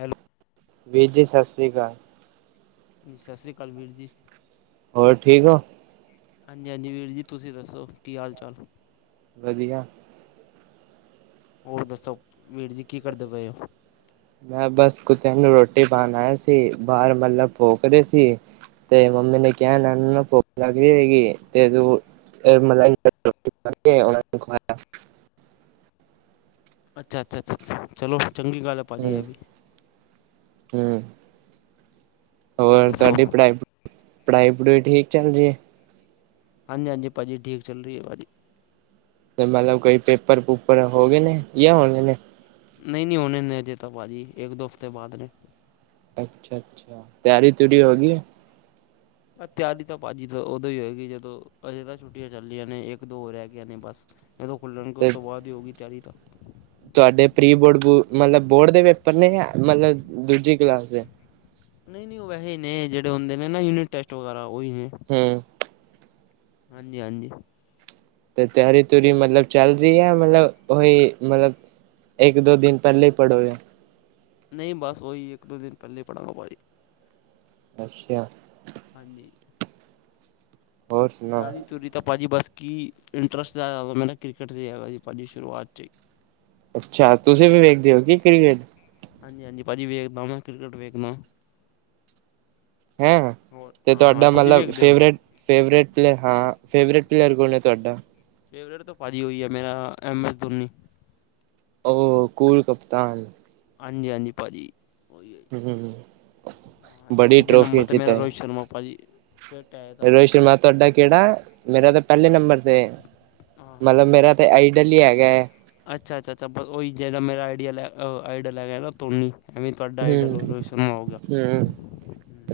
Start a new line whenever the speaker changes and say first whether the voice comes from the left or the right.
left: Hello
right: ਵੀਰ ਜੀ ਸਤਿ ਸ਼੍ਰੀ ਅਕਾਲ।
left: ਜੀ ਸਤਿ ਸ਼੍ਰੀ ਅਕਾਲ ਵੀਰ ਜੀ।
right: ਹੋਰ ਠੀਕ ਓ?
left: ਹਾਂਜੀ -ਹਾਂਜੀ ਵੀਰ ਜੀ। ਤੁਸੀਂ ਦੱਸੋ ਕੀ ਹਾਲ- ਚਾਲ?
right: ਵਧੀਆ।
left: ਹੋਰ ਦੱਸੋ, ਵੀਰ ਜੀ ਕੀ ਕਰਦੇ ਪਏ ਓ?
right: ਮੈਂ ਬਸ ਕੁਤਿਆਂ ਨੂੰ ਰੋਟੀ ਪਾਣ ਆਯਾ ਸੀ। ਬਾਹਰ ਮਲਬ ਭੋਕ ਰੇ ਸੀ। ਤੇ ਮੰਮੀ ਨੇ ਕਿਹਾ, ਐਨਾ ਨੂੰ ਨ ਭੁਖ ਲੱਗ ਰੀ ਹੋਏਗੀ ਤੇ ਤੂੰ ਫੇਰ ਮਲਾਈ ਰੋਟੀ ਉਹਨਾਂ ਨੂੰ ਖਵਾਇਆ।
left: ਅੱਛਾ -ਅੱਛਾ -ਅੱਛਾ। ਚਲੋ ਚੰਗੀ ਗੱਲ ਐ ਭਾਜੀ
right: ਹੂੰ
left: ਐਵੀ।
right: ਹੂੰ, ਹੋਰ ਤੁਹਾਡੀ ਪੜ੍ਹਾਈ ਪੜ੍ਹਾਈ -ਪੜੂਈ ਠੀਕ ਚੱਲ ਰਹੀਏ।
left: ਹਾਂਜੀ- ਹਾਂਜੀ। ਭਾਜੀ ਠੀਕ ਚੱਲ ਰਹੀ ਭਾਜੀ।
right: ਤੇ ਮਤਲਬ ਕੋਈ ਪੇਪਰ- ਪੂਪਰ ਹੋ ਗਏ ਨੇ, ਜਾਂ ਹੋਗੇ ਨੇ।
left: ਨਹੀਂ- ਨਹੀਂ ਉਹਨੇ ਹਜੇ ਭਾਜੀ, ਇੱਕ -ਦੋ ਹਫ਼ਤੇ ਬਾਅਦ ਨੇ।
right: ਅੱਛਾ- ਅੱਛਾ। ਤਿਆਰੀ -ਤਉਰੀ ਹੋ ਗਈ।
left: ਬ ਤਿਆਰੀ ਤਾਂ ਭਾਜੀ ਤਾਂ ਉਦੋਂ ਹੀ ਹੋਏਗੀ ਜਦੋਂ, ਅਜੇ ਤਾਂ ਛੁੱਟੀਆਂ ਚੱਲੀਆਂ ਨੇ ਇੱਕ- ਦੋ ਹੋ ਰਹਿ ਗਈਆਂ ਨੇ ਬਸ। ਇਹਦੋਂ ਖੁੱਲ੍ਹਣਗੇ ਉਹ
right: ਤੇ
left: ਤੋਂ ਬਾਅਦ ਹੀ ਹੋਊਗੀ ਤਿਆਰੀ ਤਾਂ।
right: ਤੁਹਾਡੇ ਪ੍ਰੀ ਬੋਰਡ ਮਤਲਬ ਬੋਰਡ ਦੇ ਪੇਪਰ ਨੇ, ਮਤਲਬ ਦੂਜੀ ਕਲਾਸ ਦੇ।
left: ਨਹੀਂ -ਨਹੀਂ ਉਹ ਵੈਸੇ ਨੇ, ਜਿਹੜੇ ਹੁੰਦੇ ਨੇ ਨਾ ਯੂਨਿਟ ਟੈਸਟ ਵਗੈਰਾ, ਉਹੀ ਨੇ।
right: ਹੂੰ
left: ਹਾਂਜੀ- ਹਾਂਜੀ।
right: ਤੇ ਤਿਆਰੀ- ਤਉਰੀ ਮਤਲਬ ਚੱਲ ਰਹੀ ਹੈ ਮਤਲਬ, ਉਹੀ ਮਤਲਬ। ਇੱਕ- ਦੋ ਦਿਨ ਪਹਿਲੇ ਹੀ ਪੜੋਗੇ।
left: ਨਹੀਂ ਬਸ ਉਹੀ ਇੱਕ- ਦੋ ਦਿਨ ਪਹਿਲੇ ਹੀ ਪੜ੍ਹਾਗਾ ਭਾਜੀ।
right: ਅੱਛਾ।
left: ਹਾਂਜੀ।
right: ਹੋਰ
left: ਤਿਆਰੀ-
right: ਸੁਣਾਓ
left: ਤੁਆਰੀ ਤਾਂ ਭਾਜੀ ਬਸ ਕੀ, ਇੰਟਰਸਟ ਜ਼ਦਾਦਾ ਮੈਂ ਨਾ ਕ੍ਰਿਕਟ 'ਚ ਹੈਸੀ ਭਾਜੀ ਸ਼ੁਰੂਆਤ 'ਚ ਹੀ।
right: ਅੱਛਾ। ਤੁਸੀਂ ਵੀ ਵੇਖਦੇ ਹੋ ਕੀ ਕਿਕ੍ਰਟ।
left: ਹਾਂਜੀ- ਹਾਂਜੀ। ਭਾਅ ਜੀ ਵੇਖਦਾ ਕਿਕੇਟ ਵੇਖਦਾ।
right: ਹੈਂ।
left: ਹੋਰ
right: ਤੇ
left: ਹਾਂ ਹਾਂ
right: ਤੁਹਾਡਾ
left: ਤੁਸੀਂ
right: ਮਤਲਬ
left: ਵੇਖਦੇ ਹੋ
right: ਫੇਵਰੇਟ? ਫੇਵਰੇਟ ਪਲੇਅਰ ਹਾਂ, ਫੇਵਰੇਟ ਪਲੇਅਰ ਕੌਣ ਹੈ ਤੁਹਾਡਾ?
left: ਫੇਵਰੇਟ ਤੋਂ ਭਾਅ ਜੀ ਹੋਈ ਹੈ ਮੇਰਾ, ਐੱਮ ਐੱਸ ਧੋਨੀ।
right: ਓ ਕਲ ਕਪਤਾਨ।
left: ਹਾਂਜੀ -ਹਾਂਜੀ ਭਾਜੀ। ਉਹੀ।
right: ਹਮ
left: ਹਾਂ, ਅਤੇ
right: ਬੜੀ
left: ਦੂਜੇ
right: ਟਰੋਫੀ
left: ਨੰਬਰ 'ਤੇ ਮੇਰਾ
right: ਜਿੱਤਾ
left: ਰੋਹਿਤ
right: ਹੈ
left: ਸ਼ਰਮਾ ਭਾਜੀ। ਫਿੱਟ ਹੈ ਇਹ ਤਾਂ
right: ਰੋਹਿਤ
left: ਆਪਣਾ
right: ਸ਼ਰਮਾ ਤੁਹਾਡਾ ਕਿਹੜਾ, ਮੇਰਾ ਤਾਂ ਪਹਿਲੇ ਨੰਬਰ ਤੇ
left: ਹਾਂ ਹਾਂ
right: ਮਤਲਬ ਮੇਰਾ ਅਤੇ ਆਈਡਲ ਹੀ ਹੈਗਾ ਹੈ।
left: ਅੱਛਾ- ਅੱਛਾ- ਅੱਛਾ। ਬ ਜਿਹੜ ਮੇਰਾ ਆਈਡੀਆ ਲੈ, ਆਈਡਆ ਲੈ ਗਿਆ ਨਾ ਧੋਨੀ। ਐਵੇਂ ਤੁਹਾਡਾ ਆਈਡਲ ਰੋਹੀਤ ਸਰਮਾ ਆਊਗਾ।
right: ਹੂੰ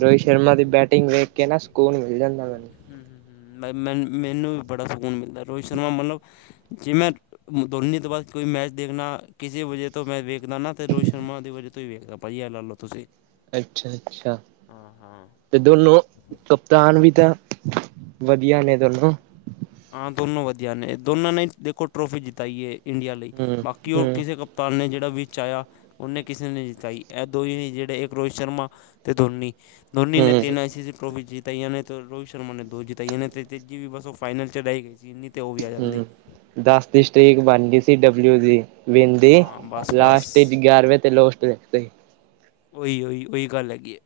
right: ਰੋਹਿਤ ਸ਼ਰਮਾ ਦੀ ਬੈਟਿੰਗ ਵੇਖ ਕੇ ਨਾ ਸਕੋਨ ਮਿਲ ਜਾਂਦਾ ਮੈਨੂੰ।
left: ਹੂੰ-ਹੂੰ, ਮੈ ਮੈਨੂੰ ਵੀ ਬੜਾ ਸਕੂਨ ਮਿਲਦਾ ਰੋਹਿਤ ਸ਼ਰਮਾ ਮਤਲਬ, ਜਿਵੇੈਂ ਦੋਨੀ ਤੋਂ ਬਾਅਦ ਕੋਈ ਮੈਚ ਦੇਖਣਾ, ਕਿਸੇ ਵਜ੍ਹੇ ਤੋਂ ਮੈਂ ਵੇਖਦਾ ਨਾ ਤੇ ਰੋਹਿਤ ਸ਼ਰਮਾ ਦੀ ਵਜੇ ਤੋਂ ਹੀ ਵੇਖਦਾ ਭਾਜੀ ਐ ਲਾਲੋ। ਤੁਸੀਂ?
right: ਅੱਛਾ -ਅੱਛਾ।
left: ਹਾਂ ਹਾਂ
right: ਤੇ ਦੋਨੋ ਦਾਨ ਵੀ ਤਾਂ ਵਧੀਆ ਨੇ ਦੋਨੋ।
left: ਹਾਂ। ਦੋਨੋਂ ਵਧੀਆ ਨੇ, ਦੋਨਾਂ ਨੇ ਦੇਖੋ ਟਰੋਫੀ ਜਿਤਾਈ ਹੈ ਇੰਡੀਆ ਲਈ,
right: ਹੂੰ,
left: ਬਾਕੀ ਹੋਰ
right: ਹੂੰ,
left: ਕਿਸੇ ਕੱ ਤਾਨ ਨੇ ਜਿਹੜਾ ਵਿਚ ਆਇਆ ਉਹਨੇ ਕਿਸੇ ਨੇ ਜਿਤਾਈ ਇਹ ਦੋ ਹੀ ਨੇ ਜਿੜੇ ਇੱਕ ਰੋਹਿਤ ਸ਼ਰਮਾ ਤੇ ਧੋਨੀ। ਧੋਨੀ ਨੇ
right: ਹੂੰ,
left: ਤਿੰਨ ਆਈ ਸੀਸੀ ਟਰੋਫੀ ਜਿਤਾਈ ਨੇ ਤੇ ਰੋਹਿਤ ਸ਼ਰਮ ਨੇ ਦੋ ਜਿਤਾਈਆਤੇ ਤੇ ਜਜੀ ਵੀ ਬੱਸ ਫਾਈਨਲ ਚੜ੍ਹਾਈ ਗਈ ਸੀ ਇੰਨੀ ਤੇ ਉਹ ਵੀ ਆ ਜਾਂਦੀ।
right: ਹੂੰ। ਦਸ ਦੀ ਸਟੀਕ ਬਣ ਗਈ ਸੀ ਡਬਲਿਊ ਦੀ। ਬਿੰਦੀ
left: ਹਾਂ ਬਸ ਬਸ
right: ਲਾਸਟ ਵਿੱਚ ਗਿਆਰਵੇਂ ਤੇ ਲੋਸਟ ਦਿੱਤਾ ਈ।
left: ਉਹੀ-ਉਹੀ ਉਹੀ ਗੱਲ ਹੈਗੀ ਹੈ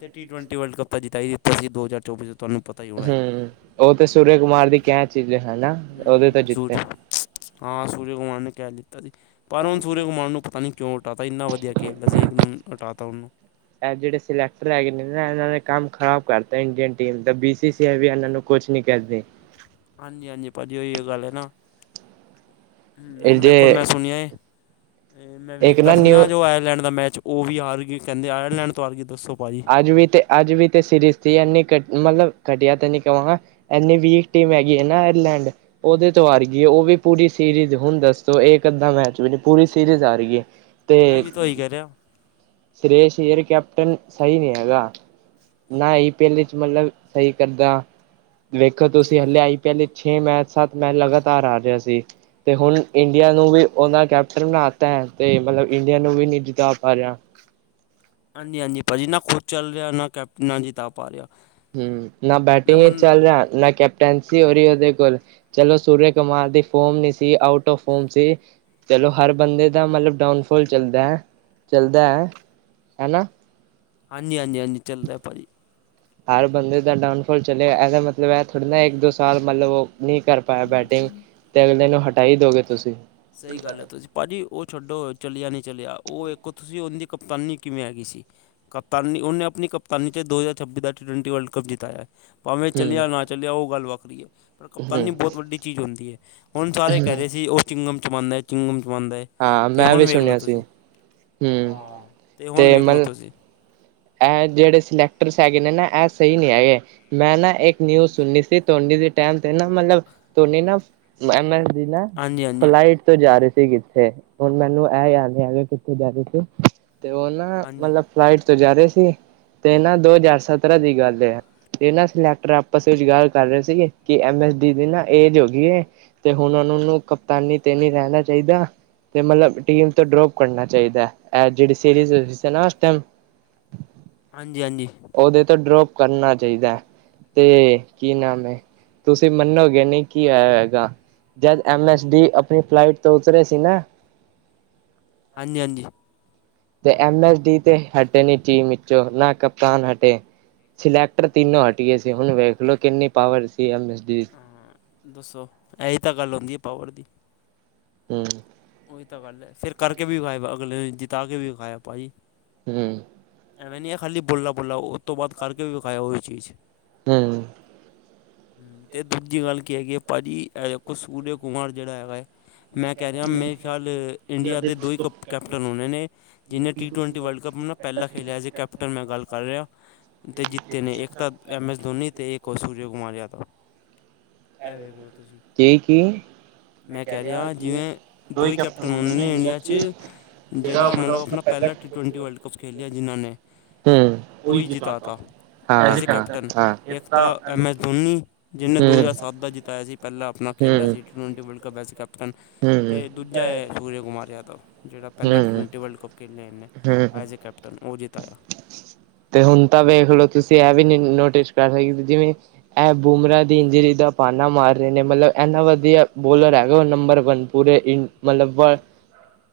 left: ਤੇ ਟੀ ਟਵੈਂਟੀ ਵਰਲਡ ਕੱਪ ਤਾਂ ਜਿਤਾਈ ਦਿੱਤਾ ਸੀ ਦੋ ਹਜ਼ਾਰ ਚੌਵੀ ਤੋ।
right: ਹਮ ਉਹ ਤੇ ਸੂਰਜ ਕੁਮਾਰ ਦੀ ਕੈਚ ਇਚ ਏ ਹਨਾ। ਉਹਦੇ ਤੋਂ
left: ਹੂੰ-ਹੂੰ
right: ਜਿੱਤੇ।
left: ਸੂਰਜ ਹਾਂ ਸੂਰਜ ਕੁਮਾਰ ਨੇ ਕੈਚ ਲਿੱਤਾ ਸੀ। ਪਰ ਹੁਣ ਸੂਰਜ ਕੁਮਾਨ ਨੂੰ ਪਤਾ ਨੀ ਕਿਉ ਹਟਾ ਤਾ ਇੰਨਾ ਵਧੀਆ ਖੇਲਦਾ ਸੀ ਇੱਕਦਮ ਹਟਾ ਤਾ ਉਹਨੂੰ।
right: ਏਹ ਜੇੜੇ ਸਿਲੈਕਟਰ ਹੈਗੇ ਨੇ ਨਾ ਇਹਨਾਂ ਨੇ ਕੰਮ ਖ਼ਰਾਬ ਕਰਤਾ ਇੰਡੀਅਨ ਟੀਮ ਦਾ ਬੀ ਸੀ ਸੀ ਆ ਵੀ ਇਹਨਾਂ ਨੂੰ ਕੁਛ ਨੀ ਕਰਦੀ।
left: ਹਾਂਜੀ-ਹਾਂਜੀ ਭਾਜੀ ਉਹੀਓ ਗੱਲ ਹੈ ਨਾ।
right: ਇਹ
left: ਹੁਣ
right: ਜੇ
left: ਵੇਖੋ ਮੈਂ ਸੁਣਿਆ ਏ ਮੈਂ
right: ਇੱਕ
left: ਵੇਖਦਾ ਸੀ
right: ਨਿਊ
left: ਨਾ ਜੋ ਆਇਰਲੈਂਡ ਦਾ ਮੈਚ ਉਹ ਵੀ ਹਾਰ ਗੀ ਕਹਿੰਦੇ ਆਇਰਲੈਂਡ ਤੋ ਹਾਰ ਗੀ ਦੱਸੋ। ਭਾਜੀ
right: ਅੱਜ ਵੀ ਤੇ ਅੱਜ ਵੀ ਤੇ ਸੀਰੀਜ਼ ਇਨੀ ਘੱਟ ਮਤਲਬ ਘਟੀਆ ਤੇ ਨੀ ਕਵਾਂਗਾ। ਇੰਨੀ ਵੀਕ ਟੀਮ ਹੈਗੀ ਹੈ ਨਾ ਆਇਲੈਂਡ। ਉਦੇ ਤੋ ਹਾਰ ਗੀ ਏ ਉਹ ਵੀ ਪੂਰੀ ਸੀਰੀਜ਼ ਹੁਣ ਦੱਸੋ ਇਹ ਅੱਧਾਂ ਮੈਚ ਵੀ ਨ ਪੂਰੀ ਸੀਰੀਜ਼ ਹਾਰ ਗਈ ਏ।
left: ਮੈਂ ਵੀ ਤਾਂ ਉਹੀ ਕਹਿ ਰਿਹਾ।
right: ਸੁਰੇਸ਼ ਏਅਰ ਕੈਪਟਨ ਸਹੀ ਨੀ ਹੈਗਾ ਨਾ ਈ ਪਹਿਲੇ ਚ ਮਤਲਬ ਸਹੀ ਕਰਦਾ ਵੇਖੋ ਤੁਸੀ ਹਲੇ ਆਈ ਪੀ ਐਲ ਛੇ ਮੈਚ, ਸੱਤ ਮੈਚ ਲਗਾਤਾਰ ਆ ਰਿਹਾ ਸੀ। ਤੇ ਹੁਣ ਇੰਡੀਆ ਨੂੰ ਵੀ ਉਹਨਾ ਕੈਪਟਨ ਬਣਾ ਤਾ ਤੇ ਮਤਲਬ ਇੰਡੀਆ ਨੂੰ ਵੀ ਨੀ ਜੀਤਾ ਪਾ ਰਿਹਾ।
left: ਹਾਂਜੀ-ਹਾਂਜੀ ਭਾ ਜੀ ਨਾ ਖੁਦ ਚੱਲ ਰਿਹਾ, ਨਾ ਕੈਪਟਨ ਨਾਲ ਜੀਤਾ ਪਾ ਰਿਹਾ।
right: ਹਮ ਨਾ
left: ਮੈਂ
right: ਬੈਟਿੰਗ ਹੀ
left: ਮੰਨ
right: ਚੱਲ ਰਿਹਾ ਨਾ ਕੈ ਟੈਂਸੀ ਹੋ ਰਹੀ ਉਹਦੇ ਕੋਲ, ਚਲੋ ਸੂਰਿਆ ਕੁਮਾਰ ਦੀ ਫੋਮ ਨੀ ਸੀ ਆਊਟ ਆਫ ਫੋਮ ਸੀ। ਚਲੋ ਹਰ ਬੰਦੇ ਦਾ ਮਤਲਬ ਡਾਊਨਫਾਲ ਚੱਲਦਾ, ਚੱਲਦਾ ਹਨਾ।
left: ਹਾਂਜੀ-ਹਾਂਜੀ, ਹਾਂਜੀ ਚਲਦਾ ਭਾਜੀ।
right: ਹਰ ਬੰਦੇ ਦਾ ਡਾਊਨਫਾਲ ਚੱਲਿਆ ਐਦਾ ਮਤਲਬ ਇਹ ਥੋੜੀ ਨਾ ਇੱਕ, ਦੋ ਸਾਲ ਮਤਲਬ ਉਹ ਨੀ ਕਰ ਪਾਇਆ ਬੈਟਿੰਗ ਤੇ ਅਗਲੇ ਨੂੰ ਹਟਾ ਈ ਦੋਗੇ ਤੁਸੀਂ।
left: ਸਹੀ ਗੱਲ ਹੈ ਤੁਸੀਂ ਭਾਜੀ ਉਹ ਛੱਡੋ, ਚਲਿਆ ਨੀ ਚਲਿਆ ਉਹ ਏਕੋ ਤੁਸੀਂ ਉਹਦੀ ਕਪਤਾਨੀ ਕਿਵੇਂ ਹੈਗੀ ਸੀ। ਕਪਤਾਨੀ ਉਹਨੇ ਆਪਣੀ ਕਪਤਾਨੀ ਚ ਦੋ ਹਜ਼ਾਰ ਛੱਬੀ ਦਾ ਟੀ ਟਵਟੀ ਵਰਲਡ ਕਪ ਜਿਤਾਇਆ। ਭਾਵੇਂ
right: ਹੂੰ
left: ਚੱਲਿਆ ਨਾ ਚੱਲਿਆ ਉਹ ਗੱਲ ਵੱਖਰੀ ਏ। ਪਰ
right: ਹੂੰ
left: ਕਪਤਾਨੀ ਬੌਤ ਵੱਡੀ ਚੀਜ਼ ਹੁੰਦੀ ਹੈ ਹੁਣ ਸਾਰੇ ਕਹਿ
right: ਹੂੰ
left: ਰਹੇ ਸੀ ਉਹ ਚਿੰਗਮ ਚਬਾਂਦਾ ਹੈ ਚਿੰਗਮ ਚਬਾਂਦਾ ਹੈ।
right: ਹਾਂ
left: ਤੇ
right: ਮੈਂ
left: ਹੁਣ
right: ਵੀ
left: ਵੇਖਲੋ
right: ਸੁਣਿਆ ਸੀ
left: ਤੁਸੀ
right: ਹੂੰ
left: ਹਾਂ ਤੇ ਹੁਣ ਵੇਖਲੋ ਤੁਸੀ।
right: ਇਹ ਜਿੜੇ ਸਿਲੈਕਟਰਸ ਹੈਗੇ ਨੇ ਨਾ, ਇਹ ਸਹੀ ਨੀ ਹੈਗੇ। ਮੈਂ ਨਾ ਇੱਕ ਨਿਊਜ਼ ਸੁਣੀਨੀ ਸੀ ਧੋਨੀ ਦੇ ਟੈਮ ਤੇ ਨਾ ਮਤਲਬ ਧੋਨੀ ਨਾ ਨਾ
left: ਹਾਂਜੀ ਹਾਂਜੀ
right: ਫਲਾਈਟ ਤੋਂ ਜਾ ਰਹੇ ਸੀ ਕਿੱ ਥੇ ਹੁਣ ਮੈਨੂੰ ਇਹ ਯਾਦ ਨੀ ਹੈਗਾ ਕਿੱਥੇ ਜਾ ਰੇ ਸੀ, ਤੇ ਉਹ ਨਾ
left: ਹਾਂਜੀ
right: ਮਤਲਬ ਫਲਾਈਟ ਤੋਂ ਜਾ ਰਹੇ ਸੀ, ਤੇ ਨਾ ਦੋ ਹਜ਼ਾਰ ਸਤਰਾਂ ਦੀ ਗੱਲ ਏ ਐ। ਤੇ ਨਾ ਸਿਲੈਕਟਰ ਆਪਸ ਵਿੱਚ ਗੱਲ ਕਰ ਰਹੇ ਸੀਗੇ, ਕਿ ਐਮ ਐਸ ਡੀ ਦੀ ਨਾ ਏਜ ਹੋ ਗੀ ਏ। ਤੇ ਹੁਣ ਉਹ ਨੂੰ ਕਪਤਾਨੀ ਤੇ ਨੀ ਰਹਿਣਾ ਚਾਹੀਦਾ। ਤੇ ਮਤਲਬ ਟੀਮ ਤੋਂ ਡਰੋਪ ਕਰਨਾ ਚਾਹੀਦਾ ਏ ਜਹੜੀ ਸੀਰੀਜ਼ ਹੋ ਰੀ ਸੀ ਨਾ ਉਸ ਟਾਈਮ।
left: ਹਾਂਜੀ-ਹਾਂਜੀ।
right: ਓਦੇ ਤੋਂ ਡਰੋਪ ਕਰਨਾ ਚਾਇਦਾ ਤੇ ਕੀ ਨਾਮ ਏ, ਤੁਸੀਂ ਮੰਨੋਗੇ ਨੀ ਕੀ ਆਇਆ ਹੋਏਗਾ? ਜਦ ਐਮ ਐਸ ਡੀ ਆਪਣੀ ਫਲਾਈਟ ਤੋਂ ਉਤਰੇ ਸੀ ਨਾ
left: ਹਾਂਜੀ-ਹਾਂਜੀ।
right: ਤੇ ਐਮ ਐਸ ਡੀ ਤੇ ਹਟੇ ਨੀ ਟੀਮ ਚੋਂ, ਨਾ ਕਪਤਾਨ ਹਟੇ ਸਿਲੈਕਟਰ ਤਿੰਨੋਂ ਹਟ ਗੇ ਸੀ, ਹੁਣ ਵੇਖਲੋ ਕਿੰਨੀ ਪਾਵਰ ਸੀ ਐਮ ਐਸ ਡੀ
left: ਦੱਸੋ, ਐਈ ਤਾਂ ਗੱਲ ਹੁੰਦੀ ਏ ਪਾਵਰ ਦੀ
right: ਹੂੰ।
left: ਓਈ ਤਾਂ ਗੱਲ ਏ, ਫਿਰ ਕਰਕੇ ਵੀ ਵਿਖਾਇਆ ਅਗਲੇ ਨੇ ਜਿੱਤਾ ਕੇ ਵੀ ਵਿਖਾਇਆ ਪਾਜੀ
right: ਹੂੰ।
left: ਐਵੇਂ ਨੀ ਐ ਖਾਲੀ ਬੋਲਣਾ-ਬੋਲਣਾ ਉਸ ਤੋਂ ਬਾਅਦ ਕਰਕੇ ਵੀ ਵਿਖਾਇਆ ਓਹੀ ਚੀਜ਼
right: ਹਾਂ
left: ਤੇ ਦੂਜੀ ਗੱਲ ਕੀ ਹੈਗੀ ਪਾਜੀ, ਐ ਸੂਰਯ ਕੁਮਾਰ ਜੇੜਾ ਹੈਗਾ ਐ ਮੈਂ ਕੈ ਰਿਹਾ, ਮੇਰੇ ਖਿਆਲ ਇੰਡੀਆ ਦੇ ਦੋ ਈ ਕੈਪਟਨ ਹੋਣੇ ਨੇ ਜਿਨੇ ਟੀ-ਟਵੈਂਟੀ ਵਰਲਡ ਕੱਪ ਨਾ ਪੈਂਲਾ ਖੇਲਿਆ ਐਜ਼ ਏ ਕੈਪਟਨ ਮੈਂ ਗੱਲ ਕਰ ਰਿਹਾ ਤੇ ਜਿੱਤੇ ਨੇ ਇੱਕ ਤਾਂ ਐਮ ਐਸ ਧੋਨੀ ਤੇ ਇੱਕ ਓ ਸੂਰਓ- ਕੁਮਨ ਯਾਥਰਾ ਐ ਵੇਖ ਲੋ ਤੁਸੀਂ
right: ਕੀ ਕੀ
left: ਮੈਂ ਕੈ ਰੇਆ ਜਿਵੇ ਦੋ ਈ ਕੇਪਟਨ ਹੋਣੇ ਨੇ ਇੰਡੀਆ ਚ ਜੇੜਾ ਮਤਲਬ ਅਪਨਾ ਪੈਲਾ ਟੀ-ਟਵੰਟੀ ਵਰਲਡ- ਕੱਪ ਖੇਲੇਆ ਜਿਨ੍ਹਾਂ ਨੇ
right: ਹੂੰ
left: ਓਹੀ ਜਿਤਾ ਤਾ,
right: ਹਾਂ
left: ਐਜ ਏ
right: ਹਾਂ
left: ਕੈਪਟਨ
right: ਹਾਂ
left: ਇੱਕ ਤਾਂ ਐਮ
right: ਹੂੰ
left: ਐਸ ਧੋਨੀ ਜਿਨੇ ਦੋ
right: ਹੂੰ
left: ਹਜ਼ਾਰ ਸਤ ਦਾ ਜਿਤਾਆ ਸੀ, ਪੈਲਾਂ ਆਪਣਾ ਖੇਲਾ ਸੀ ਟੀ ਟਵੈਂਟੀ ਵਰਲਡ ਕਪ ਬੈਸ ਕਪ ਤੇ
right: ਹੂੰ
left: ਦੂਜਾ ਹੈ ਸੂਰਯਾ ਕੁਮਾਰ ਯਾਦਵ ਜੇੜਾ ਪੈਲਾ
right: ਹੂੰ
left: ਟਵੈਂਟੀ ਵਰਲਡ ਕਪ ਖੇਡੇ ਹੋਏ ਨੇ
right: ਹੂੰ
left: ਐਜ਼ ਏ ਕੈਪਟਨ, ਓ ਜਿਤਾਯਾ
right: ਤੇ ਹੁਣ ਤਾਂ ਵੇਖਲੋ, ਤੁਸੀਂ ਐ ਵੀ ਨੀ ਨੋਟਿਸ ਕਰ ਸਕੇ ਜਿਵੇਂ ਐ ਬੂਮਰਾ ਦੀ ਇੰਜਰੀ ਦਾ ਭਾਨਾ ਮਾਰ ਰਹੇ ਨੇ, ਮਤਲਬ ਇੰਨਾ ਵਧੀਆ ਬੋਲਰ ਹੈਗਾ, ਓ ਨੰਬਰ ਵਨ ਪੂਰੇ ਇਨ ਮਤਲਬ ਵਲ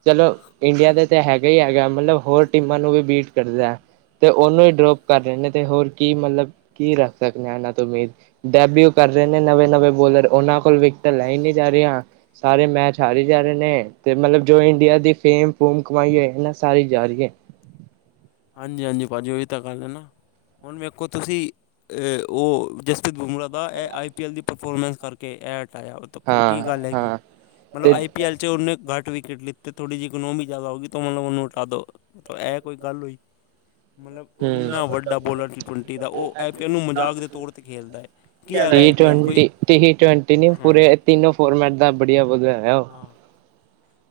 right: ਚਲੋ ਇੰਡੀਆ ਦੇ ਤਾਂ ਹੈਗਾ ਹੀ ਹੈਗਾ, ਮਤਲਬ ਹੋਰ ਟੀਮਾਂ ਨੂੰ ਵੀ ਬੀਟ ਕਰਦਾ। ਤੇ ਓਨੂੰ ਈ ਡਰੋਪ ਕਰ ਰੇ ਨੇ ਤੇ ਹੋਰ ਕੀ ਮਤਲਬ ਕੀ ਰੱਖ ਸਕਣੇ ਆ ਏਨਾਂ ਤੋਂ ਉਮੀਦ ਡੈਬਿਊ ਕਰ ਰੇ ਨੇ ਨਵੇਂ-ਨਵੇਂ ਬੋਲਰ ਓਨਾਂ ਕੋਲ ਵਿਕਟਾ ਲੈ ਈ ਨੀ ਜਾ ਰੀਆਂ ਸਾਰੇ ਮੈਚ ਹਾਰੀ ਜਾ ਰੇ ਨੇ, ਤੇ ਮਤਲਬ ਜੋ ਇੰਡੀਆ ਦੀ ਫੇਮ ਫੂਮ ਕਮਾਈ ਹੈਗੀ ਏ ਨਾ, ਸਾਰੀ ਜਾ ਰੀ ਏ।
left: ਹਾਂਜੀ-ਹਾਂਜੀ ਪਾਜੀ ਓ ਤਾਂ ਗੱਲ ਏ ਨਾ, ਹੁਣ ਵੇਖੋ ਤੁਸੀਂ ਏ ਓ ਜਸਪ੍ਰੀਤ ਬੁਮਰਾ ਦਾ ਆਈ ਪੀ ਐੱਲ ਦੀ ਪਰਫੋਰਮੈਂਸ ਕਰਕੇ ਐ ਹਟਾਯਾ- ਤੱਕੋ ਕੀ ਗੱਲ ਹੈਗੀ?
right: ਹਾਂ-ਹਾਂ
left: ਮਤਲਬ
right: ਤੇ
left: ਆਈ ਪੀ ਐਲ ਚ ਓਨੇ ਘੱਟ ਵਿਕਟ ਲਿੱਤੇ ਥੋੜ੍ਹੀ ਇੱਕਨੋਮੀ ਜ਼ਿਆਦਾ ਹੋ ਗਈ ਮਤਲਬ ਓਨੂੰ ਹਟਾ ਦੋ। ਤਾਂ ਐ ਕੋਈ ਗੱਲ ਹੋਈ ਮਤਲਬ
right: ਹੂੰ
left: ਓ ਏਨਾ ਵੱਡਾ ਬੋਲਰ ਟੀ-ਟਵੰਟੀ ਦਾ ਓ ਆਈ ਪੀ ਐੱਲ ਨੂੰ ਮਜ਼ਾਕ ਦੇ ਤੌਰ ਤੇ ਖੇਲਦਾ ਏ।
right: ਟੀ-ਟਵੰਟੀ, ਟੀ-ਟਵੰਟੀ ਨੀ
left: ਹਾਂ
right: ਪੂਰੇ ਤਿੰਨੋ ਫੋਰਮੈਟ ਦਾ ਬੜੀਆ ਵਧਆ ਓ
left: ਹਾਂ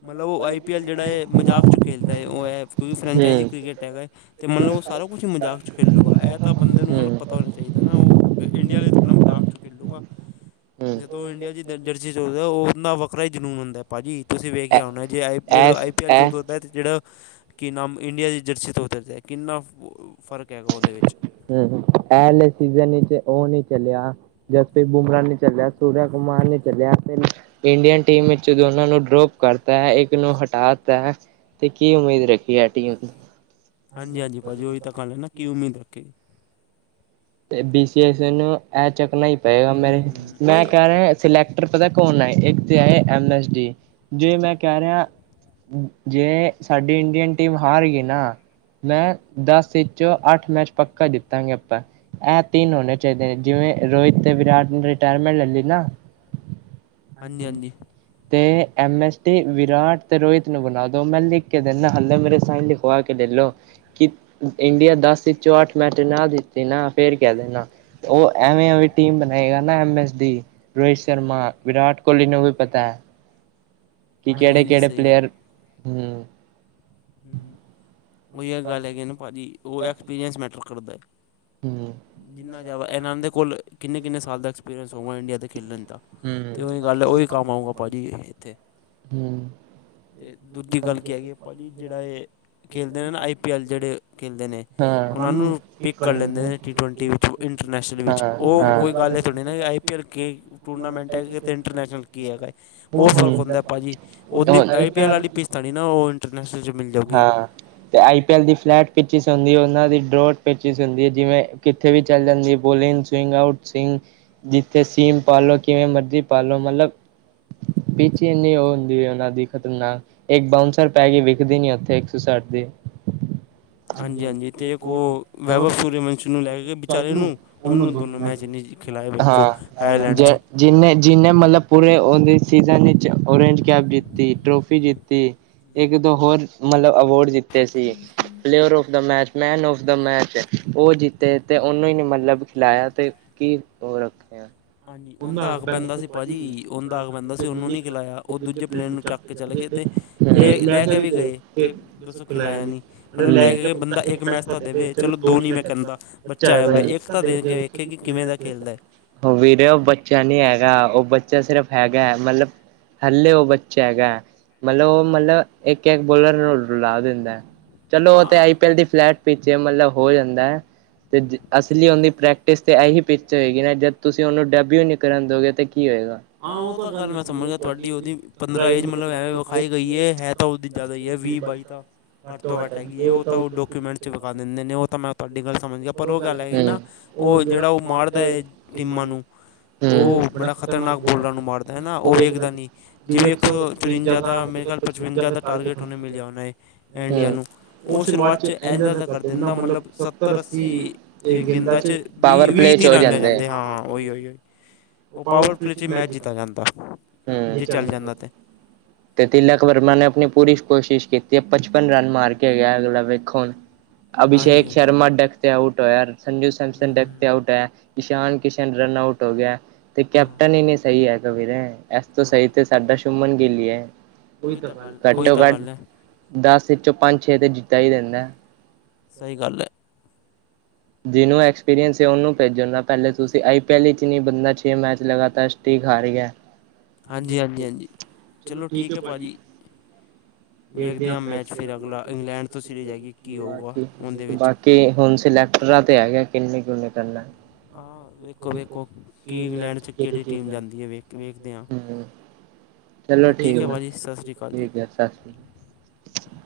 left: ਮਤਲਬ ਓ ਆਈ ਪੀ ਐੱਲ ਜੇੜਾ ਏ ਮਜ਼ਾਕ ਚ ਖੇਲਦਾ ਏ ਓ ਐ ਦੂਸਰੀ ਫਰੈਂਚਾਈਜੀ
right: ਹੂੰ
left: ਕ੍ਰਿਕੇਟ ਹੈਗਾ ਮਤਲਬ ਓ ਸਾਰਾ ਕੁੱਛ ਈ ਮਜ਼ਾਕ ਚ ਖੇਲੂਗਾ ਐ ਤਾਂ ਬੰਦੇ ਨੂੰ ਮਤਲਬ
right: ਹੂੰ
left: ਪਤਾ ਹੋਨਾ ਚਾਇਦਾ ਨਾ ਓ ਇੰਡੀਆ ਚ ਥੌੜਾ ਨਾ ਮਜ਼ਾਕ ਚ ਖੇਲੁਗਾ
right: ਹੂੰ
left: ਜਦੋਂ ਇੰਡੀਆ ਚ ਜ ਜਰਸੀ ਹੋਜੇ ਓਨਾ ਵੱਖਰਾ ਹੀ ਜਨੂਨ ਹੁੰਦਾ ਪਾਜੀ ਤੁਸੀ
right: ਐ
left: ਵੇਖਿਆ ਹੌਨਾ ਜੇ ਆਈ P
right: S
left: I P L ਚ
right: ਐ
left: ਉੱਦੋ ਦੈਥ ਜੇੜਾ ਕਿ ਨਾਮ ਇੰਡੀਆ ਦੀ ਜਰਸੀ ਤੋਂ ਉਤਰ ਦੇ ਕਿੰਨਾ ਫ਼ਰਕ ਹੈਗਾ ਓਦੇ ਵਿੱਚ
right: ਹੂੰ-ਹੂੰ ਐਲੇ ਸੀਜ਼ਨ ਚ ਓ ਨੀ ਚਲਆ ਜਸਪ੍ਰੀਤ ਬੁਮਰਾ ਨੀ ਚੱਲਿਆ, ਸੂਰਯ ਕੁਮਾਰ ਨੀ ਚਲਿਆ ਆਪਣੇ ਇੰਡੀਅਨ ਟੀਮ ਵਿੱਚ ਦੋਨਾਂ ਨੂੰ ਡਰੋਪ ਕਰਤਾ ਹੈ, ਇੱਕ ਨੂੰ ਹਟਾਤਾ ਹੈ। ਤੇ ਕੀ ਉਮੀਦ ਰੱਖੀ ਐਟੀਔ। ਤੇ
left: ਹਾਂਜੀ- ਹਾਂਜੀ ਭਾਅ ਜੀ ਉਹੀ ਤਾਂ ਗਲ ਹੈ, ਨਾ ਕੀ ਉਮੀਦ ਰੱਖੇ ਜੀ।
right: ਤੇ ਬੀ ਸੀ ਐ ਨੂੰ ਇਹ ਚੱਕਣਾ ਹੀ ਪਏਗਾ, ਮੈਂ-
left: ਹੂੰ ਹੂੰ
right: ਮੈਂ
left: ਉਹੀ
right: ਕਹਿ ਰਿਹਾ ਸਿਲੈਕਟਰ ਪਤਾ ਕੌਣ ਆਏ, ਇੱਕ ਤਾਂ ਆਏ ਐੱਮ ਐੱਸ ਡੀ, ਜੇ ਮੈਂ ਕਹਿ ਰਿਹਾ ਜੇ ਸਾਡੀ ਇੰਡੀਅਨ ਟੀਮ ਹਾਰ ਗਈ ਨਾ। ਮੈਂ ਦਸ ਵਿੱਚ ਅੱਠ ਮੈਚ ਪੱਕਾ ਜਿਤਾਂਗੇ ਆਪਾਂ। ਇਹ ਤਿੰਨ ਹੋਨੇ ਚਾਹੀਦੇ ਨੇ, ਜਿਵੇਂ ਰੋਹਿਤ ਤੇ ਵਿਰਾਟ ਨੇ ਰਿਟਾਇਰਮੈਂਟ ਲੈ ਲਈ ਨਾ।
left: ਹਂਨਜੀ ਹਂਨਜੀ।
right: ਤੇ ਐੱਮ ਐੱਸ ਟੀ ਵਿਰਾਟ ਅਤੇ ਰੋਹਿਤ ਨੂੰ ਬਣਾ ਦੋ ਮੈਂ ਲਿਖ ਕੇ ਦਿੰਦਾ ਹਾਲੇ ਮਰੇ ਸਾਈਨ ਲਿਖਵਾ ਕੇ ਲੈ ਲਓ। ਕਿ, ਇੰਡੀਆ ਦਸ ਵਿੱਚੋਂ ਅੱਠ ਮੈਚ ਨਾ ਜਿਤੇ ਨਾ ਫੇਰ ਕਹਿ ਦੇਣਾ। ਉਹ ਐਵੇਂ -ਐਵੇਂ ਟੀਮ ਬਣਾਏਗਾ ਨਾ ਐਮ ਐਸ ਦੀ। ਰੋਹਿਤ ਸ਼ਰਮਾ, ਵਿਰਾਟ ਕੋਹਲੀ ਨੂੰ ਵੀ ਪਤਾ। ਕਿ
left: ਹਾਂਜੀ
right: ਕਿਹੜੇ-
left: ਹਾਂਜੀ
right: ਕਿਹੜੇ
left: ਸਹੀ
right: ਪਲੇਅਰ। ਹੂ
left: ਹੂ, ਉਹੀ ਗੱਲ ਹੈ ਕਿ ਨਾ ਭਾਜੀ ਉਹ ਐਕਸਪੀਰੀਅੰਸ ਮੈਟਰ ਕਰਦਾ ਹੈ।
right: ਹੂ
left: ਕਿੰਨਾ ਜ਼ਿਆਦਾ ਇਹਨਾਂ ਦੇ ਕੋਲ ਕਿੰਨੇ- ਕਿੰਨੇ ਸਾਲ ਦਾ ਐਕਸਪੀਰੀਅੰਸ ਹੋਗਾ ਇੰਡੀਆ ਦੇ ਖੇਲਣ ਦਾ। ਅਤੇ ਉਹੀ ਗੱਲ ਉਹੀ ਕੰਮ ਆਊਗਾ
right: ਹੂ-
left: ਭਾਜੀ
right: ਹੂ
left: ਤੇ ਦੂਜੀ ਗੱਲ ਕੀ ਹੈ ਕਿ ਭਾਅ ਜੀ ਜਿਹੜਾ, ਇਹ ਖੇਡਦੇ ਨੇ ਨਾ ਆਈ ਪੀ ਐੱਲ ਜਿਹੜੇ ਕਹਂਦੇ ਨੇ, ਉਹਨਾਂ ਨੂੰ ਪਿਕ ਕਰ ਲੈਂਦੇ ਨੇ। ਟੀ-ਟਵੈਂਟੀ ਵਿੱਚ ਇੰਟਰਨੈਸ਼ਨਲ ਵਿੱਚ, ਉਹ
right: ਕੋਈ
left: ਗੱਲ ਇਹ ਨਾ ਕਿ ਆਈ ਪੀ ਐੱਲ ਕੇ ਟੂਰਨਾਮੈਂਟ ਆਏਗਾ ਤੇ ਇੰਟਰਨੈਸ਼ਨਲ ਕੀ ਹੈਗਾ, ਬੌਤ ਫਰਕ ਹੁੰਦੈ ਭਾਜੀ। ਓਹਦੀ ਆਈ ਪੀ ਐਲ ਆਲੀ ਪਿ ਤਨੀ ਨਾ ਓ ਇੰਟਰਨੈਸ਼ਨਲ ਚ' ਮਿਲ ਜਾਊਗੀ।
right: ਹਾਂ। ਤੇ ਆਈ ਪੀ ਐੱਲ ਦੀ ਫਲੈਟ ਪਿਚਿਸ ਹੁੰਦੀ ਏ, ਓਨਾ ਦੀ ਡਰੋਟ ਪਿਚਿਸ ਹੁੰਦੀ ਏ, ਜਿਵੇਂ ਕਿੱਥੇ ਵੀ ਚੱਲ ਜਾਂਦੀ ਏ ਬੋਲਿੰਗ। Swing out swing. ਜਿੱਥੇ ਸੀਮ ਪਾਲੋ, ਕਿਵੇਂ ਮਰਜ਼ੀ ਪਾਲੋ ਮਲਬ ਪਿੱਚ ਈ ਇਨੀ ਓ ਹੁੰਦੀ ਏ ਓਨਾਂ ਦੀ ਖ਼ਤਰਨਾਕ। ਏੱਕ ਬਾਊਂਂਸਰ ਪੈ ਗੀ ਵਿਖਦੀ ਨੀ ਓਥੇ, ਇੱਕ ਸੌ ਸੱਠ ਦੇ। ਹਾਂਜੀ- ਹਾਂਜੀ। ਜੇ
left: ਅਤੇ ਇੱਕ
right: ਓ
left: ਉਹ ਵੈਭਵ ਸੂਰਯਵੰਸ਼ੀ ਨੂੰ ਲੈ ਕੇ ਵਿਚਾਰੇ ਨੂੰ
right: [unintelligible] ਓਨੂੰ
left: ਉਹਨੂੰ
right: ਦੋਨੋਂ ਮੈ ਦੇ
left: ਮੈਚ ਨਹੀਂ ਖਿਲਾਏ ਵੇਖੋ
right: ਹਾਂ।
left: ਆਇਰਲੈਂਡ
right: ਜੈ
left: 'ਚ
right: ਜਿਨੇ -ਜਿਨੇ ਮਤਲਬ ਪੂਰੇ ਓੰਦੇ ਸੀਜ਼ਨ ਇਚ ਓਰੇਂਜ ਕੈਬ ਜਿੱਤੀ, ਟਰੋਫੀ ਜਿੱਤੀ। ਇੱਕ- ਦੋ ਹੋਰ ਮਤਲਬ ਅਵੋਰਡ ਜਿੱਤੇ ਸੀ। Player of the match man of the match, ਓ ਜਿੱਤੇ ਤੇ ਓਨੂੰ ਹੀ ਨੀ ਮਤਲਬ ਖਿਲਾਯਾ ਤੇ ਕੀ ਓਹ ਰੱਖੇਗਾ।
left: ਹਾਂਜੀ, ਓੰਦਾ ਹੱਕ ਪੈਂਦਾ ਸੀ ਭਾਜੀ, ਓੰਦਾ ਹੱਕ ਪੈਂਦਾ ਸੀ ਓਨੂੰ ਨੀ ਖਿਲਾਯਾ। ਓ ਦੂਜੇ ਪਲੇਅਰ ਨੂੰ ਚੱਕ ਕੇ ਚਲੇ ਗਏ ਤੇ ਲੇ ਲੈ ਕੇ ਵੀ ਗਏ ਤੇ ਦੱਸੋ ਖਿਲਾਯਾ ਨੀ। ਮਤਲਬ ਲੈ ਕੇ ਗਏ, ਬੰਦਾ ਇੱਕ ਮੈਸ ਤਾਂ ਦੇਵੇ, ਚਲੋ ਦੋ ਨੀ ਮੈਂ ਕੈੰਦਾ। ਬੱਚਾ ਆਯਾ ਵਾ ਇੱਕ ਤਾਂ ਦੇ ਕੇ ਵੇਖੇ ਕਿ ਕਿਵੇਂ ਦਾ ਖੇਲਦਾ।
right: ਹੋ ਵੀਰੇ ਓ ਬੱਚਾ ਨੀ ਹੈਗਾ, ਓਹ ਬੱਚਾ ਸਿਰਫ਼ ਹੈਗੈ ਮਤਲਬ ਹਲੇੇ ਓ ਬੱਚਾ ਹੈਗੈ। ਮਤਲਬ ਓਹ ਮਤਲਬ ਏਕ-ਏਕ ਬੋਲਰ ਨੂੰ ਰੁਲਾ ਦਿੰਦੈ। ਚਲੋ ਓ ਤੇ
left: ਹਾਂ
right: ਆਈ ਪੀ ਐਲ ਦੀ ਫਲੈਟ ਪਿੱਚ ਏ, ਮਤਲਬ ਹੋ ਜਾਂਦੈ। ਤੇ ਜਿ ਅਸਲੀ ਓੰਦੀ ਪ੍ਰੈਕ ਕਿਸ ਤੇ ਐਹੀ ਪਿਚ ਹੋਏਗੀ ਨਾ, ਜਦ ਤੁਸੀਂ ਓਨੂੰ ਡੈਬਿਊ ਨੀ ਕਰਨ ਦੋਗੇ, ਤੇ ਕੀ ਹੋਏਗਾ?
left: ਹਾਂ, ਓ ਤਾਂ ਗੱਲ ਮੈਂ ਸਮਝ ਗਾ ਤੁਹਾਡੀ ਓਹਦੀ ਪੰਦਰਾਂ ਏਜ ਮਤਲਬ ਐਵੇਂ ਵਿਖਾਈ ਗਈ ਏ, ਹੈ ਤਾਂ ਉਦੀ ਜੈਦਾ ਹੀ ਐ, ਵੀਹ- ਬਾਈ ਤਾਂ ਘੱਟ ਤੋਂ ਘੱਟ ਹੈਗੀ ਏ। ਓਹ ਤਾਂ ਉਹ ਡਾਕੂਮੈਂਟ 'ਚ ਵਿਖਾ ਦਿੰਦੇ ਨੇ ਓਹ ਤਾਂ ਮੈਂ ਤੁਆਡੀ ਗੱਲ ਸਮਝ ਗਿਆ। ਪਰ ਓ ਗੱਲ ਹੈਗੀ ਨਾ। ਓਹ ਜੇੜਾ ਉਹ ਮਾਰਦਾ ਏ ਟੀਮਾਂ ਨੂੰ ਓਹ ਬੜਾ ਖਤਰਨਾਕ ਬੋਲਾਂ ਨੂੰ ਮਾਰਦਾ ਏ ਨਾ ਓਹ ਵੇਖਦਾ ਨੀ ਜਿਵੇਂ ਇੱਕ ਚੁਰਿੰਜਾ ਦਾ ਮੇਰੇ ਖਿਆਲ ਪਚਵੰਜਾ ਦਾ ਟਾਰਗੇਟ ਹੁਣੇ ਮਿਲਿਆ ਹੁੰਨਾ
right: ਜਾਣਾ
left: ਹੋਣਾ ਏ ਇੰਡੀਆ ਨੂੰ ਓ ਸ਼ੁਰੂਆਤ ਚ ਐੰਝਾ ਦਾਂ ਕਰ ਦੇੰਦਾ ਮਤਲਬ ਸੱਤ ਤਰ ਅੱਸੀ ਏ ਗੇਦਾ ਚ ਬੀਹ ਵੀਹ ਤੀਹ ਰਣ ਰੈ ਜਾਂਦੇ ਹਾਂ। ਓਹੀ-ਓਈ ਓ ਪਾਵਰਫੁਲੇਚੀ ਮੈਚ ਜਿੱਤਾ ਜਾਂਦਾ ਅ
right: ਨਹੀਂ
left: ਜੇ ਚੱਲ ਜਾਂਦਾ ਤੇ।
right: ਤੇ ਤਿਲਕ ਵਰਮਾ ਨੇ ਅਪਣੀ ਪੂਰੀ ਕੋਸ਼ਿਸ਼ ਕੀਤੀ ਏ ਪਚਪਨ ਰਨ ਮਾਰ ਕੇ ਗਿਆ ਅਗਲਾ ਵੇਖੋ ਹੁਣ।
left: ਹਾਂਜੀ
right: ਅਭਿਸ਼ੇਕ
left: ਹਾਂਜੀ
right: ਸ਼ਰਮਾ ਡੈਕ ਤੇ ਆਊਟ ਹੋਯੈ, ਸੰਜੂ ਸੈਮਸਨ ਡੈਕ ਤੇ ਆਊਟ ਹੋਯੈ, ਈਸ਼ਾਨ ਕਿਸ਼ ਰਨ ਆਊਟ ਹੋ ਗਿਆ ਤੇ
left: ਹਾਂ
right: ਕੈਪਟਨ ਹੀ ਨੀ ਸਹੀ ਹੈਗਾ ਵੀਰੇ। ਐਸ ਤੋ ਸਹੀ ਤੇ ਸੈਡਾ ਸ਼ੁੰਮਨ ਗਿਲ ਈ ਏ
left: ਉਹੀ ਤਾਂ ਗੱਲ ਉਹੀ ਤਾਂ
right: ਘੱਟੋ-ਘੱਟ
left: ਗੱਲ ਹੈ
right: ਦੱਸ ਇੱਚੋਂ ਪੰਜ-ਛੇ ਤੇ ਜਿੱਤਾ ਈ ਦੇਂਦਾ।
left: ਸਹੀ ਗੱਲ ਐ।
right: ਜਿਹਨੂੰ ਐਕਸਪੀਰੀਅੰਸ ਏ ਓਹਨੂੰ ਭੇਜੋ ਨਾ ਪੈਲੇ ਤੁਸੀਂ ਆਈ ਪੀ ਐਲ ਇਚ ਨੀ ਬੰਦਾ ਛੇ ਮੈਚ ਲਗਾਤਾਰ ਸਟੀਕ ਹਾਰ ਗਿਆ। [inaudible]
left: ਹਾਂਜੀ-ਹਾਂਜੀ, ਹਾਂਜੀ ਚਲੋ ਠੀਕ ਐ ਭਾਜੀ। ਵੇਖਦੇ ਆਂ ਮੈਚ ਫਿਰ ਅਗਲਾ ਇੰਗਲੈਂਡ ਤੋਂ ਸੀਰੀਜ਼ ਹੈਗੀ ਏ ਕੀ ਹੋਊਗਾ ਓਦੇ ਵੇਚ।
right: ਕਿ ਹੁਣ ਸਿਲੈਕਟਰਾਂ ਤੇ ਹੈਗੈ ਕਿੰਨੇ-ਕਿਨੇ ਕਰਨੇ।
left: ਆਹ ਵੇਖੋ
right: ਵੇਖੋ-ਵੇਖੋ,
left: ਵੇਖੋ
right: ਕਿ ਇੰਗਲੈਂਡ ਚ ਕੇੜੀ
left: ਕਿਹੜੀ
right: ਟੀਮ
left: ਹੈ ਵੇਖ ਵੇਖਦੇ ਹਾਂ
right: ਜਾਂਦੀ ਹੂੰ। ਚਲੋ ਠੀਕ
left: ਹੈ
right: ਏ
left: ਭਾਅ ਜੀ ਸਤਿ ਸ਼੍ਰੀ ਅਕਾਲ ਜੀ
right: ਠੀਕ ਐ ਸਸ ਸ੍ਰੀ